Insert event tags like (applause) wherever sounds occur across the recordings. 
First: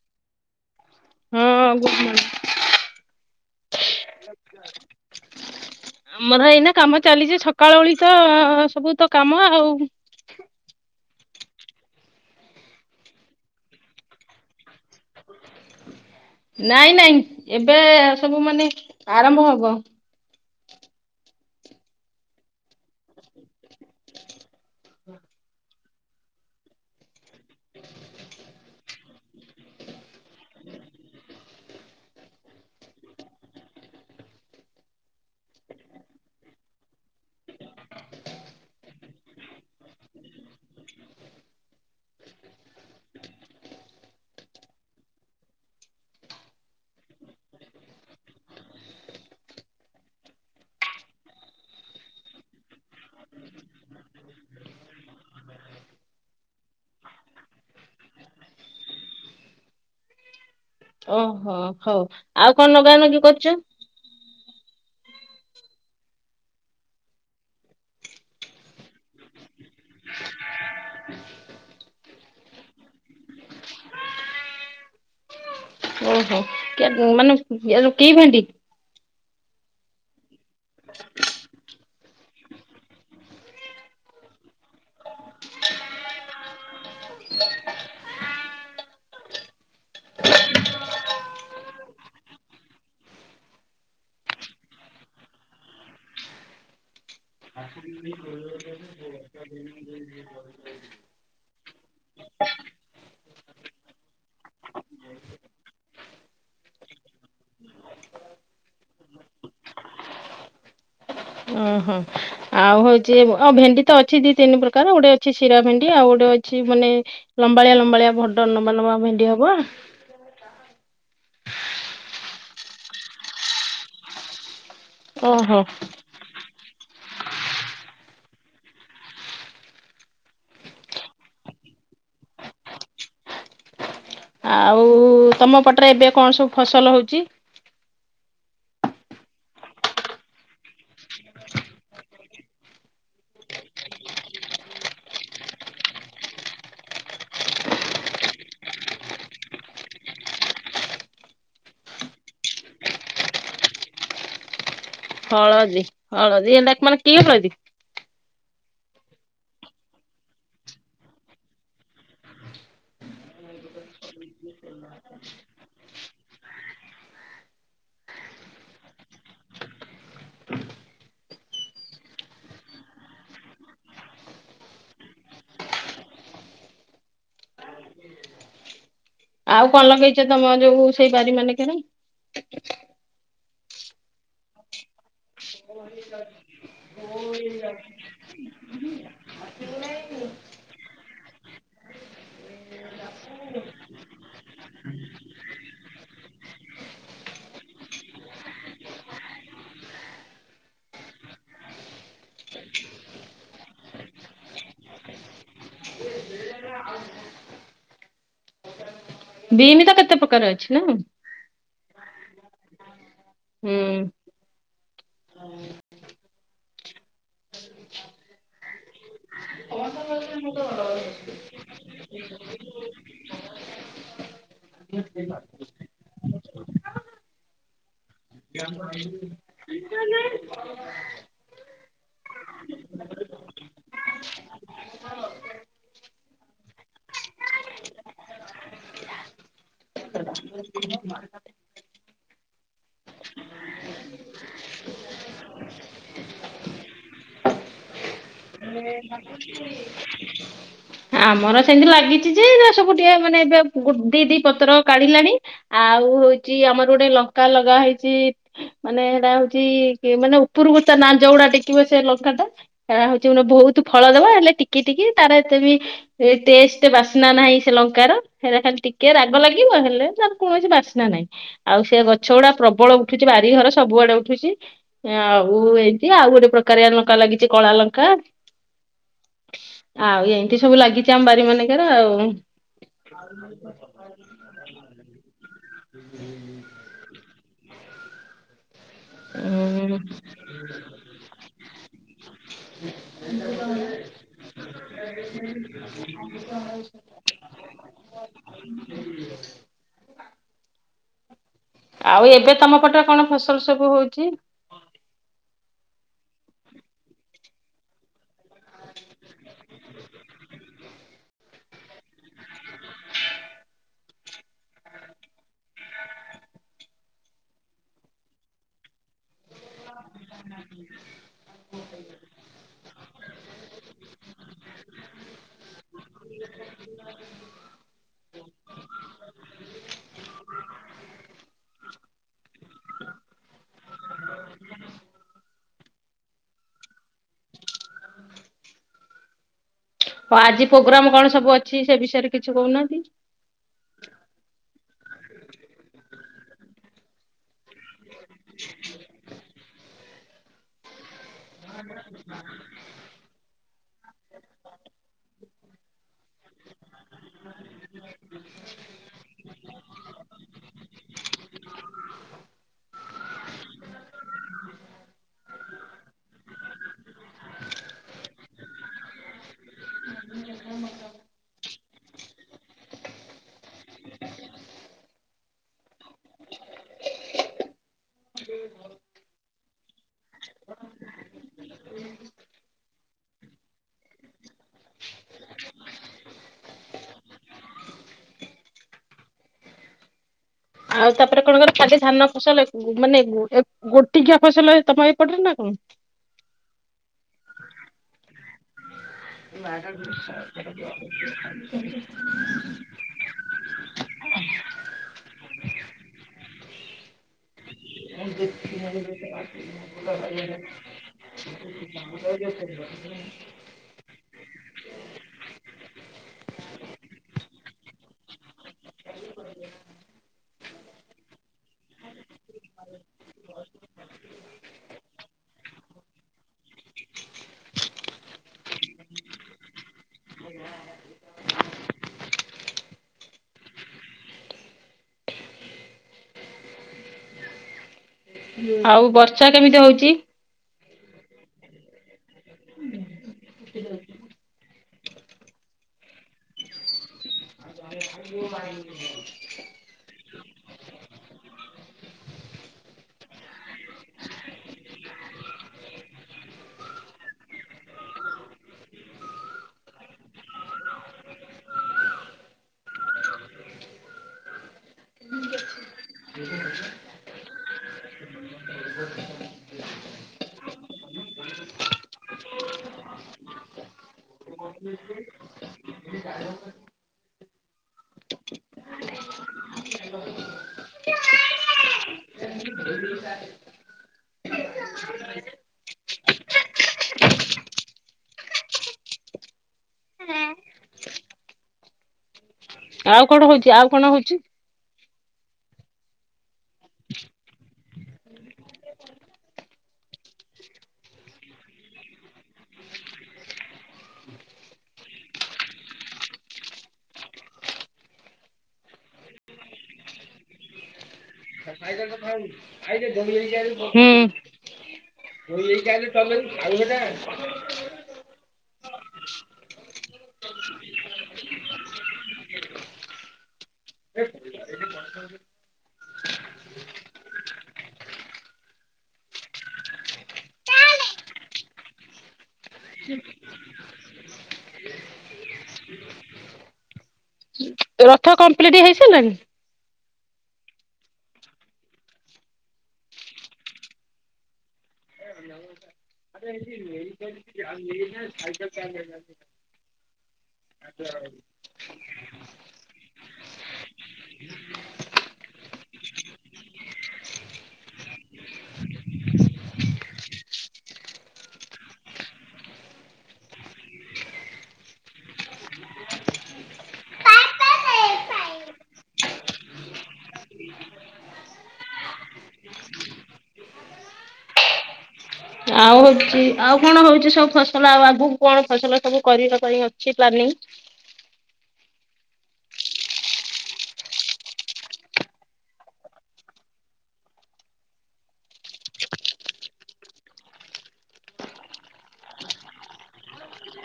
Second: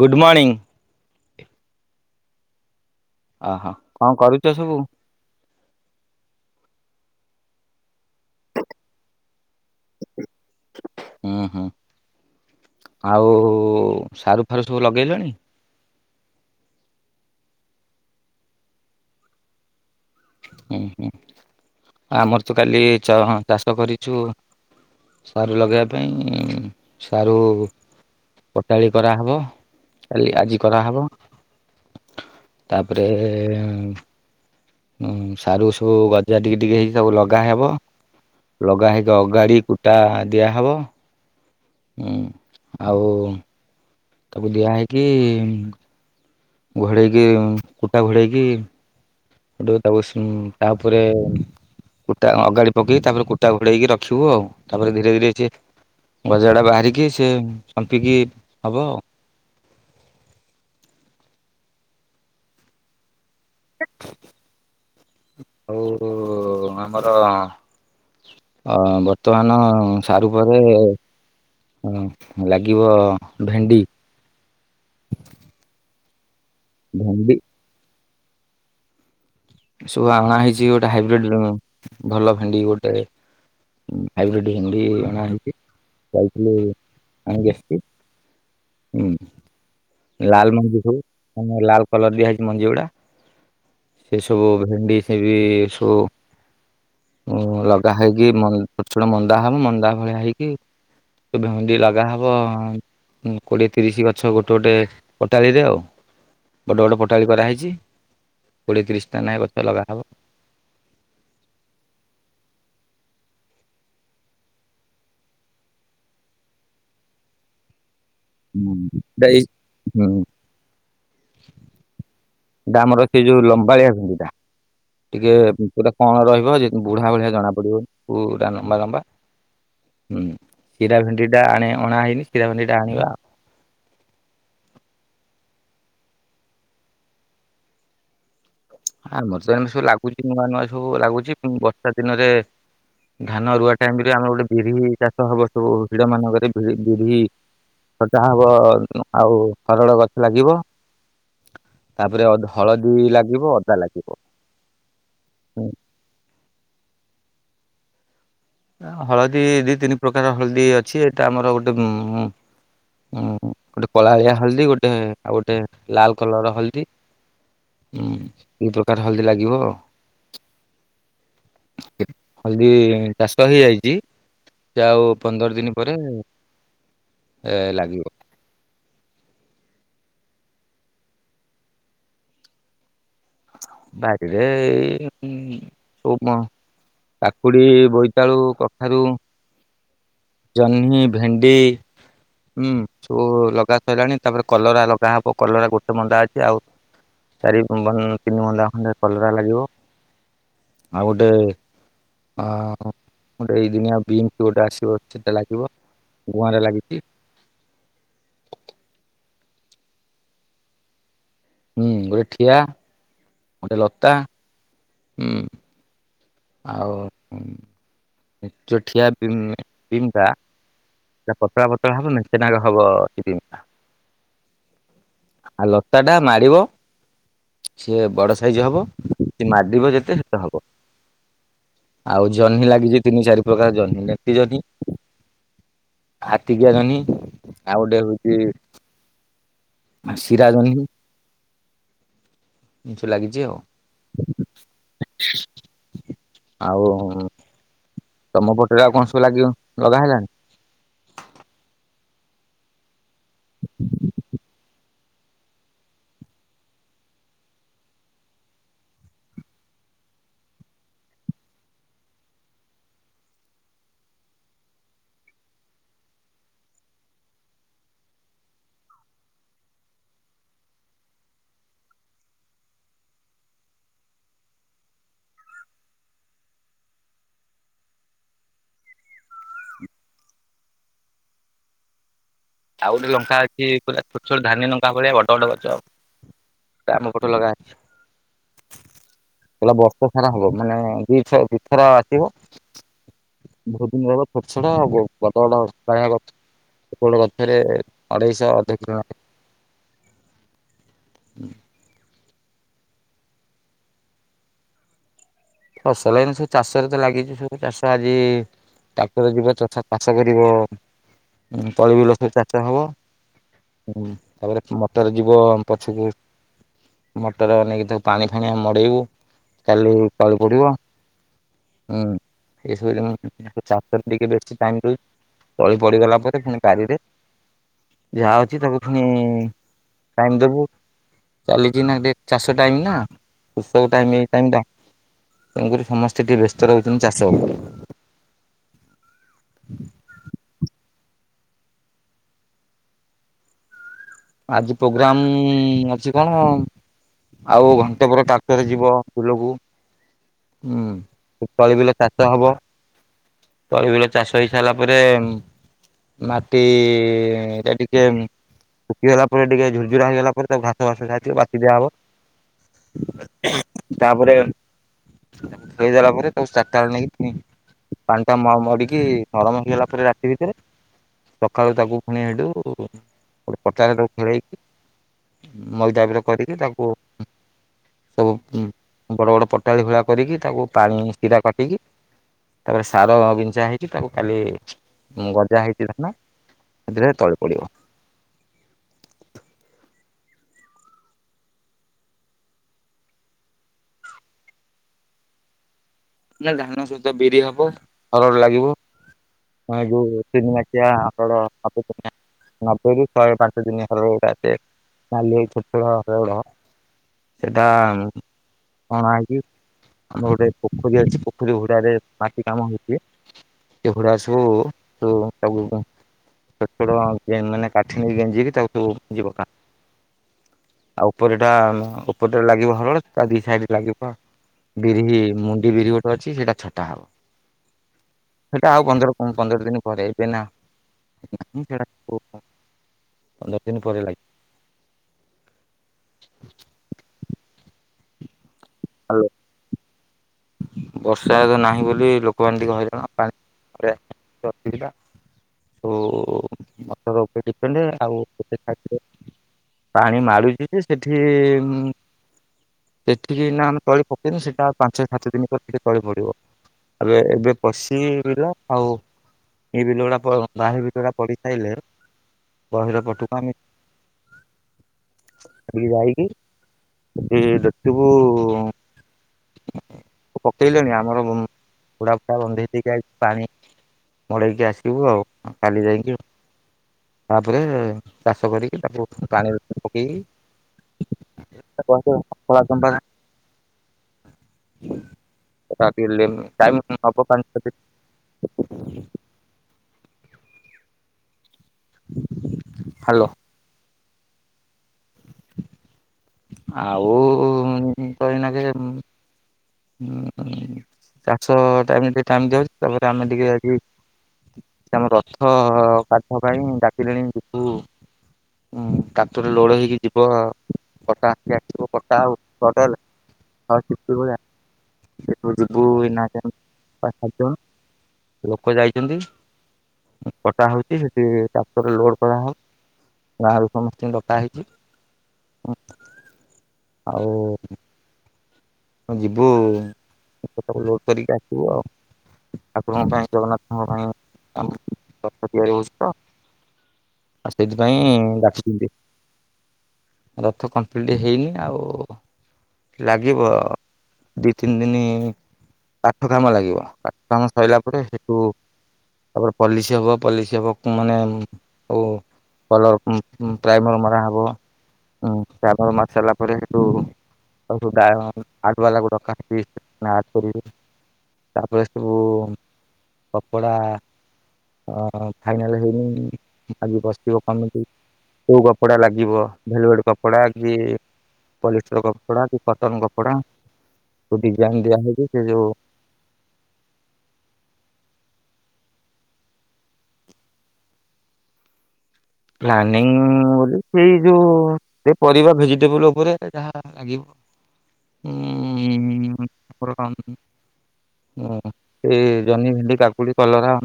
Good morning ହଁ good ମଣି ଓହୋ କଣ କରୁଛ ସବୁ। ଆମର ଏଇନା କାମ ଚାଲିଛି ସକାଳ ଓଳି ତ ସବୁ ତ କାମ ଆଉ। ହୁଁ ହୁଁ ଆଉ ସାରୁ ଫାରୁ ସବୁ ଲଗେଇଲେଣି? ନାଇଁ ନାଇଁ ଏବେ ସବୁ ମାନେ ଆରମ୍ଭ ହବ। ହୁଁ ହୁଁ ଆମର ତ କାଲି ଚାଷ କରିଚୁ। ସାରୁ ଲଗେଇବା ପାଇଁ ସାରୁ ପଟାଳି କରାହେବ କାଲି ଆଜି କରାହେବ। ତାପରେ ଏ ଉଁ ହୁଁ ସାରୁ ସବୁ ଗଜା ଟିକେ ଟିକେ ହେଇକି ସବୁ ଲଗାହେବ। ଲଗା ହେଇକି ଅଗାଡି କୁଟା ଦିଆ ହବ। ହୁଁ ଆଉ ତାକୁ ଦିଆ ହେଇକି ଘୋଡେଇକି କୁଟା ଘୋଡେଇକି ସେଟୁ ତାକୁ ତାଉପରେ କୁଟା ଅଗାଡି ପକେଇି ତାପରେ କୁଟା ଘୋଡେଇକି ରଖିବୁ ଆଉ ତାପରେ ଧୀରେ ଧୀରେ ସିଏ ଗଜାଟା ବାହାରିକି ସେ ସମ୍ପିକି ହବ ଆଉ। ଓହୋ ହଉ ଆଉ କଣ ନଗା ନଗି କରିଚ। ଆଉ ଆମର ଅ ବର୍ତ୍ତମାନ ସାରୁ ପରେ ଏ ହଁ ଲାଗିବ ଭେଣ୍ଡି, ଓହୋ କେ ଭେଣ୍ଡି ମାନେ କି ଭେଣ୍ଡି? ସବୁ ଆଣା ହେଇଛି ଗୋଟେ ହାଇବ୍ରିଡ ଭଲ ଭେଣ୍ଡି ଗୋଟେ ହାଇବ୍ରିଡ ଭେଣ୍ଡି ଅଣାହେଇଚି ଯାଇଥିଲି ଆଣିକି ଆସିଚି। ହୁଁ, ଲାଲ ମଞ୍ଜି ସବୁ ମ ଲାଲ କଲର ଦିଆହାଇଛି ମଞ୍ଜି ଗୁଡା। ସେ ସବୁ ଭେଣ୍ଡି ସେ ବି ସବୁ ଲଗା ହେଇକି ଛୋଟ ଛୋଟ (inaudible) ତ ଭେଣ୍ଡି ଲଗା ହବ ଅଂ ଉଁ କୋଡିଏ ତିରିଶ ଗଛ ଗୋଟେ ଗୋଟେ ପଟାଳିରେ ଆଉ। ବଡ ବଡ ପଟାଳି କରାହେଇଛଚି। କୋଡ଼ିଏ ତିରିଶ ଟା ନାହିଁ ଗଛ ଲଗାହବ। ଓହୋ। ଆଉ ହଉଚି ଆଉ ଭେଣ୍ଡି ତ ଅଛି ଦି ତିନି ପ୍ରକାର ଗୋଟେ ଅଛି ଶିରା ଭେଣ୍ଡି ଆଉ ଗୋଟେ ଅଛି ମାନେ ଲମ୍ବାଳିଆ ଲମ୍ବାଳିଆ ବଡ ନବା ନବା ଭେଣ୍ଡି ହବ। ଏଟା ଆମର ସେ ଯୋଉ ଲମ୍ବାଳିଆ ଭେଣ୍ଡିଟା। ଟିକେ ଓହୋ। ପୁରା କଅଁଳ ରହିବ ଯେ ବୁଢା ଭଳିିଆ ଜଣା ପଡିବନି ପୁରା ଲମ୍ବା ଲମ୍ବା। ହୁଁ ଶିରା ଭେଣ୍ଡି ଟା ଆଣ ଅଣା ହେଇନି ଶିରା ଭେଣ୍ଡି ଟା ଆଣିବା ଆଉ ଆଉ ତମ ପଟରେ ଏବେ କଣ ସବୁ ଫସଲ ହଉଚି? ଆ ଆମର ତ ଏମ ସବୁ ଲାଗୁଛି ନୂଆ ନୂଆ ସବୁ ଲାଗୁଛି ବର୍ଷା ଦିନରେ ଧାନ ରୁଆ ଟାଇମରେ ଆମର ଗୋଟେ ବିରି ଚାଷ ହବ ସବୁ ହିଡ ମାନଙ୍କରେ ବିରି ସଟା ହବ ଆଉ ସରଳ ଗଛ ଲାଗିବ। ତାପରେ ହଳଦୀ ଲାଗିବ ଅଦା ଲାଗିବ। ହଳଦୀ ହଳଦୀ ଏଡାକ ମାନେ କି ହଳଦି। ହଳଦୀ ଦି ତିନି ପ୍ରକାର ହଳଦୀ ଅଛି ଏଟା ଆମର ଗୋଟେ ଉ ହଁ ଗୋଟେ କଳାଳିଆ ହଳଦୀ, ଗୋଟେ ଆଉ ଗୋଟେ ଲାଲ କଲର ର ହଳଦୀ ହୁଁ ଦି ପ୍ରକାର ହଲଦୀ ଲାଗିବ ଆଉ। ହଲଦି ଚାଷ ହେଇଯାଇଛି, ସେ ଆଉ ପନ୍ଦର ଦିନ ପରେ ଏ ଲାଗିବ। ଆଉ କଣ ଲଗେଇଛ, ତମ ଯୋଉ ସେଇ ବାରି ମାନେ କରେ? ବାରିରେ ଏଇ ସମ କାକୁଡି, ବୋଇତାଳୁ, କଖାରୁ ଜହ୍ନି, ଭେଣ୍ଡି। ହୁଁ ସବୁ ଲଗା ସରିଲାଣି, ତାପରେ କଲରା ଲଗା ହବ, କଲରା ଗୋଟେ ମନ୍ଦା ଅଛି ଆଉ ଚାରି ତିନି ବନ୍ଦା ଖଣ୍ଡେ କଲରା ଲାଗିବ ଆଉ ଗୋଟେ ହ ଗୋଟେ ଏଇ ଦିନିଆ, ବିନ୍ସ ଗୋଟେ ଆସିବ ସେଟା ଲାଗିବ। ଗୁଆଁରେ ଲାଗିଛି। ବିନ ତ କେତେ ପ୍ରକାର ଅଛି ନା? ହୁଁ ଗୋଟେ ଠିଆ, ଗୋଟେ ହୁଁ। ଲତା ହୁଁ। ଆଉ ଯୋଉ ଠିଆ ବିନ ଟା ସେ ପତଳା ପତଳା ହବ, ମେଞ୍ଚେନାକ ହବ। ଆଉ ଲତା ଟା ମାଡ଼ିବ ସିଏ ବଡ ସାଇଜ ହବ, ମାଡିବ ଯେତେ ସେତେ ହବ। ଆଉ ଜହ୍ନି ଲାଗିଛି, ତିନି ଚାରି ପ୍ରକାର ଜହ୍ନି ନେକଟି ଜହ୍ନି। ହାତୀକିଆ ଜନ୍ହି, ଆଉ ଗୋଟେ ହଉଛି ଆ ସିରା ଜନ୍ହିଁ ଏମିତି ସବୁ ଲାଗିଛି ଆଉ। ଆଉ ତମ ପଟ? ଆମର ସେମିତି ଲାଗିଛି ଯେ ସବୁ ସେମାନେ ଏବେ ଗୋ ଦି ଦି ପତ୍ର କାଢିଲାଣି ଆଉ ହଉଛି ଆମର ଗୋଟେ ଲଙ୍କା ଲଗା ହେଇଛି ମାନେ ସେଟା ହଉଛି ମାନେ ଉପରକୁ, ତା ନା ଯଉଡା ଟେକିବ ସେ ଲଙ୍କା ଟା ହଉଛି ମାନେ ବହୁତ ତ ଫଳ ଦବା ହେଲେ ଟିକି ଟିକି, ତାର ଏତେ ବି ଟେଷ୍ଟ ବାସ୍ନା ନାହିଁ, ସେ ଲଙ୍କାର ହେ ଟିକେ ରାଗ ଲାଗିବ, ହେଲେ ତାର କୌଣସି ବାସ୍ନା ନାହିଁ, ଆଉ ସେ ଗଛ ଗୁଡା ପ୍ରବଳ ଉଠୁଛି ବାରିଘର ସବୁଆଡେ ଉଠୁଛି, ଆଉ ଏଇତି ଆଉ ଗୋଟେ ପ୍ରକାରଆ ଲଙ୍କା ଲାଗିଛି, କଳା ଲଙ୍କା ଆଉ ଏମିତି ସବୁ ଲାଗିଛି ଆମ ବାରି ମାନଙ୍କର ଆଉ ଆଉ ଗୋଟେ ଲଙ୍କା ଅଛି ପୁରା ଛୋଟ ଛୋଟ ଧାନୀ ଲଙ୍କା ଭଳିଆ, ବଡ ବଡ ଗଛ ଆଉ ଆମ ପଟ ଲଗା ହେଲା ଉଁ ବର୍ଷ ସାରା ହବ, ମାନେ ଦି ଥ ଦୁଇଥର ଆସିବ ବହୁତ ଦିନ ର ଛୋଟ ଛୋଟ କଥା ବଟ ଖବାଛ (unintelligible) ରେ ଅଢେଇଶହ ଅଧ ଆଉ ଏବେ ତମ ପଟ କଣ ଫସଲ ସବୁ ହଉଛି? ଫସଲ ଏଇନି ସବୁ, ଚାଷରେ ତ ଲାଗିଛି, ସବୁ ଚାଷ ଆଜି ଟାକୁର ଯିବା ତଥା ଚାଷ କରିବ, ତଳି ବିଲ ସବୁ ଚଞ୍ଚା ହବ। ହୁଁ, ତାପରେ ମଟର ଯିବ ପଛକୁ ମଟର ନେଇକି ତାକୁ ପାଣି ଫାଣି ଆମେ ମଡେଇବୁ କାଲି। ପାଳୁ ପଡିବ ହୁଁ ଏସବୁ ଜିନ ଚାଷ ଟିକେ ବେଶୀ ଟାଇମ ରହୁଛି, ତଳି ପଡିଗଲା ପରେ ପୁଣି ବାରିରେ। ଯାହା ଅଛି ତାକୁ ପୁଣି, ଟାଇମ ଦବୁ ଚାଲିଛି ନା, ଚାଷ ଟାଇମ ନା, କୃଷକ ଟାଇ ଏଇ ଟାଇମ ଟା ତେଣୁକରି, ସମସ୍ତେ ଟିକେ ବ୍ୟସ୍ତ ରହୁଛନ୍ତି, ଚାଷରେ ହଉ ଆଜି ପ୍ରୋଗ୍ରାମ କଣ ସବୁ ଅଛି, ସେ ବିଷୟରେ କିଛି କହୁନାହାନ୍ତି? ଆଜି ପ୍ରୋଗ୍ରାମ ଅଛି କଣ, ଆଉ ଘଣ୍ଟା ଟିକେ ପରେ ଟ୍ରାକଟର ଯିବ ବୁଲକୁ ହୁଁ, ତଳି ବିଲ ଚାଷ ହବ। ତଳିବଳ ଚାଷ ହେଇ ସାରିଲା ପରେ ମାଟି ଏଇା ଟିକେ ଶୁଖିଗଲା ପରେ ଟିକେ ଝୁରଝୁର ହେଇଗଲା ପରେ ତାକୁ ଘାସ ଫାସ ଖାଇଥିବ ବାତି ଦିଆ ହବ। ତାପରେ ହେଇଦଲା ପରେ ତାକୁ ଚାରିଟା ବେଳେ ନେଇକି ପାଣି ଟା ମଡିକି ନରମ ହେଇଗଲା ପରେ ରାତି ଭିତରେ ସକାଳୁ ତାକୁ ପଣି ହେଡୁ ଗୋଟେ ପଚାରେ ଟାକୁ ଖେଳେଇକି ମଇତାଇ ପିରଦାାବିର କରିକି ତାକୁ ସବୁ ବଡ ବଡ ପଟାଳି ଭଳା କରିକି ତାକୁ ପାଣି କିରା କଟିକି ତାପରେ ସାର ଯାହେଇଚି ତାକୁ କାଲି ଗଜା ଧାନ ନ। ସେଥିରେ ତଳେ ପଡିବ। ଆଉ ତାପରେ କଣ କ ଖାଲି ଧାନ ଫସଲ ମାନେ ଗୋଟିକିଆ ଫସଲ ତମ ଏଇପଟରେ ନା କଣ? ନା ଧାନ ସହିତ ବିରି ହବ ହରଡ ଲାଗିବ। ବାା ଯୋଉ ତିନି ମାଠିଆ ହରଡ଼ (unintelligible) ନବେରୁ ଶହେ ପାଞ୍ଚ ଦିନ ହରଟା ନଲି ଛୋଟ ଛୋଟ ହରଡ। ଟା କଣା ହେଇକଛି ଆମର ଗୋଟେ ପୋଖରୀ ଅଛି ପୋଖରୀ ଘୁଡାରେ ମାଟି ସେ (unintelligible) ଏଡାଗୁଡା ତାକୁ ଛୋଟ ଛୋଟ ମାନେ କାଠି ନେଇକ ଗେଞ୍ଜିି ତାକୁ ହ ଯିବାକାର। ଆଉ ଉପରେ ଟା ଉପରେଟା ଲାଗିବ ହରଳ ତା ଦି ସାଇଡ ଲାଗିବ ଆଉ। ବିରି ମୁଣ୍ଡି ବିରି ଗୋଟେ ଅଛି ସେଇଟା ଛଟା ହବ ସେଇଟା ଆଉ ପନ୍ଦର କ ପନ୍ଦର ଦିନ ପରେ ହେଇବେ ନା ସୋ ପନ୍ଦର ଦିନ ପରେ ଲାଜିବା। ଆଉ ବର୍ଷା କେମିତି ହଉଛି? ବର୍ଷା ନାହିଁ ବୋଲି ଲୋକମାନେ ଟିକେ ହଇିଲ ପାଣି ଅସୁବିଧା। ତ ମସର ଉପରେ ଡିପେଣ୍ଡ ଆଉ। ପାଣି ମାଳୁ ସେଠି ଉ ସେଠିକି ନା ଆମେ ତଳି ପକେଇନୁ ସେଟା ପା ଚାରି ପାଞ୍ଚଦିନ ପରେ ତଳି ପଡିବ ଏବେ ଏବେ ପସି ପା ଆଉ ଏ ବିିଲ ଗୁଡାକ ପାଣି ପ ବା ସେ ବିାଗୁଡା ପଢସାରିଲେ, ଗହିର ପଟୁକୁଆମେ। ଏଠୀ କି ଯାଇକି ହେଟୀ ଦେଖିବୁ। ପକେଇଲେଣି ଆମର ପୁଡା ଫୁା ବନ୍ଧେଇ ଦେଇକି ଆ ପାଣି ମଡେଇକି ଆସିବୁ ଆଉ କାଲି ଯାଇକି। ତାପରେ ଚାଷ କରିକି ତାକୁ ପାଣିରେ ପକେଇକି (unintelligible) କଳା ଚପମ୍ପା (inaudible) (unintelligible) ଆଉ ହ୍ୟାଲୋ କଣ ହୋଉଚି ଆଉ କଣ ହୋଉଚି? ଆଉ କହିନା କେ ହଁ ଚାଷ ଟାଇମରେ ଟିକେ ଟାଇମ ଦିଆ ହୋଉଚି ତାପରେ ଆମେ ଟିକେ ଆଜି ସେ ଆମ ରଥ କାଠ ପାଇଁ ଡାକିଲେଣି ଯିବୁ ହୁଁ କାତରେ ଲୋଡ ହେଇକି ଯିବ କଟା ହେଇକି ଆସିବ କଟା ଆଉ କଟାହେଲେ ହୁଁ (unintelligible) ଭଳିଆ ସେଠୁ ଯିବୁ ଏଇନା ପାଁ ସାତ ଜଣ ଲୋକ ଯାଇଚନ୍ତି। କଟା ହୋଉଚି ସେଠି ଟ୍ରାକ୍ଟରରେ ଲୋଡ କରାହବ ଗାଁରୁ ସମସ୍ତ ଡକା ହେଇଛି ହଁ ଆଉ ହଁ ଯିବୁ ଲୋଡ କରିକି ଆସିବୁ ଆଉ। ଠାକୁରଙ୍କ ପାଇଁ ଜଗନ୍ନାଥଙ୍କ ପାଇଁ ଆମ ରଥ ତିଆରି ହୋଉଚି ତ ଆଉ ସେଇଥିପାଇଁ ରଥ କମ୍ପ୍ଲିଟ ଡାକିଛନ୍ତି ହେଇସାରିଲାଣି? ରଥ କମ୍ପ୍ଲିଟ ହେଇନି ଆଉ ଲାଗିବ ଅ ଦି ତିନି ଦିନ କାଠ କାମ ଲାଗିବ ପାଠ କାମ ସଇଲା ପରେ ସେଠୁ ତାପରେ ପଲିସି ହବ ପଲିସି ହବ କୁ ମାନେ ଉ କୋ କଲର୍ ଉଁ ଉଁ ପ୍ରାଇମର ମରା ହବ ଉଁ ପ୍ରାଇମର ମାରି ସରିଲା ପରେ ହେଠୁୁ ଗାୟ ହ ଆର୍ଟ ବାଲା କୁ ଡକା ହେଇନି ପୁଣି ଆର୍ଟ କରିବେ ତାପରେ ସବୁ କପଡା ଅଁ ଅଁ ଫାଇନାଲ ହେଇନି ଆଜି ବସିିବ କମିଟି କୋଉ କପଡା ଲାଗିବ ଭେଲବେଟ୍ କପଡା କି ପଲିଷ୍ଟର କପଡା କି କଟନ କପ ପଡା ସବୁ ଡିଜାଇନ ଦିଆହେଇଛି ଆଉ ହଉଛି ଆଉ କଣ ହଉଛି ସବୁ ଫସଲ ଆଉ ଆ ମୁ କଣ ଫସଲ ସବୁ କରିବା ପାଇଁ ଅଛି ପ୍ଲାନିଂ ପ୍ଲାନିଂ ବୋଲି ସେଇ ଯୋଉ ସେ ପରିବା ଭେଜିଟେବୁଲ ଉପରେ ଯାହା ଲାଗିବ ହୁଁ (unintelligible) ହୁଁ ସେଇ ଜହ୍ନି ଭେଣ୍ଡି କାକୁଡି କଲରା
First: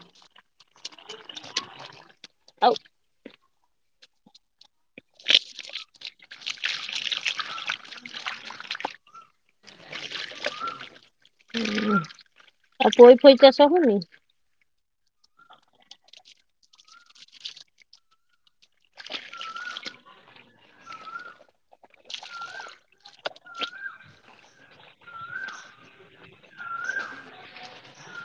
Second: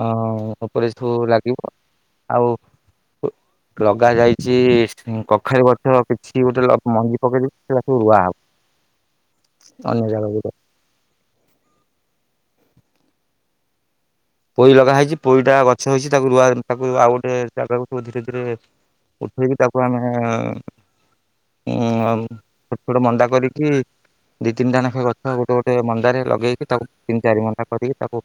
ହଁ ଏପରି ସବୁ ଲାଗିବ ଆଉ ଓ ଲଗା ଯାଇଛି ସି କଖାରୁ ଗଛ କିଛି ଗୋଟେ ଲକ ମଞ୍ଜି ପକେଇଦେଇଚି ସେରା ସବୁ ରୁଆ ହବ। ଅନ୍ୟ ଜାଗା (unintelligible) ଆଉ ପୋଇ ଫୋଇ ଚାଷ ହଉନି ପୋଇ ଲଗା ହେଇଛି ପୋଇଟା ଗଛ ହେଇଛି ତାକୁ ରୁଆ ତାକୁ ଆଉ ଗୋଟେ ଜାଗାକୁ ସବୁ ଧୀରେ ଧୀରେ ଉଠେଇକି ତାକୁ ଆମେ ଏ ଉଁ ଆଉ ଛୋଟ ଛୋଟ ମଣ୍ଡା କରିକି ଦି ତିନିଟା ନାଖେ ଗଛ ଗୋଟେ ଗୋଟେ ମଣ୍ଡାରେ ଲଗେଇକି ତାକୁ ତିନି ଚାରି ମଣ୍ଡା କରିକି ତାକୁ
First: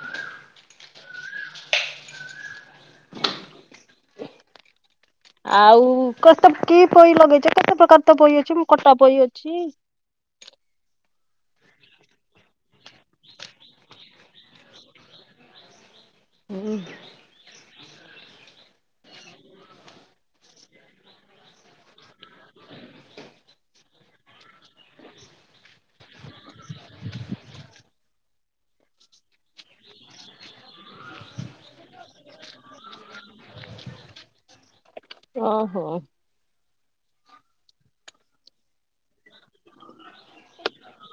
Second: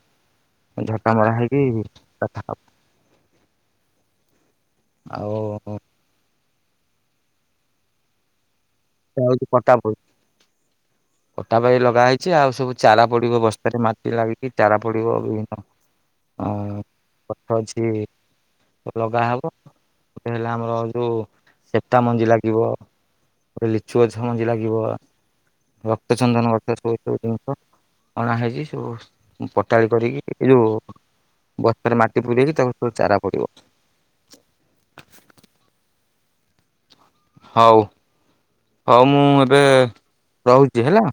ଝଟା ମରା ହେଇକି ତା (unintelligible) ଆଉ କତେପ କି ପୋଇ ଲଗେଇଛ କେତେ ପ୍ରକାର ତ ପୋଇ ଅଛି କଟା ପୋଇ ହଉଛି ଅଛି କଟା ପଡି କଟା ପୋଇ ଲଗା ହେଇଛି ଆଉ ସବୁ ଚାରା ପଡିବ ବସ୍ତାରେ ମାଟି ଲାଗିକି ଚାରା ପଡିବ (unintelligible) ହଁ (unintelligible) ଅଛି ଅଲଗା ହବ ଗୋଟେ ହେଲା ଆମର ଯୋଉ ସେପଟା ମଞ୍ଜି ଲାଗିବ। ଗୋଟେ ଲିଚୁ ଗଛ ମଞ୍ଜି ଲାଗିବ ରକ୍ତ ଚନ୍ଦନ ଗଛ ସବୁ ସବୁ ଜିନିଷ ଅଣା ହେଇଛି ସବୁ ପଟାଳି କରିକି ଏଇ ଯୋଉ ବସ୍ତାରେ ମାଟି ପୁରେଇକି ତାକୁ ସବୁ ଚାରା ପଡିବ। ଓହୋ। ହଉ ହଉ ମୁଁ ଏବେ ରହୁଛି ହେଲା।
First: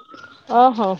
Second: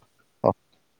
ଅ ହଉ।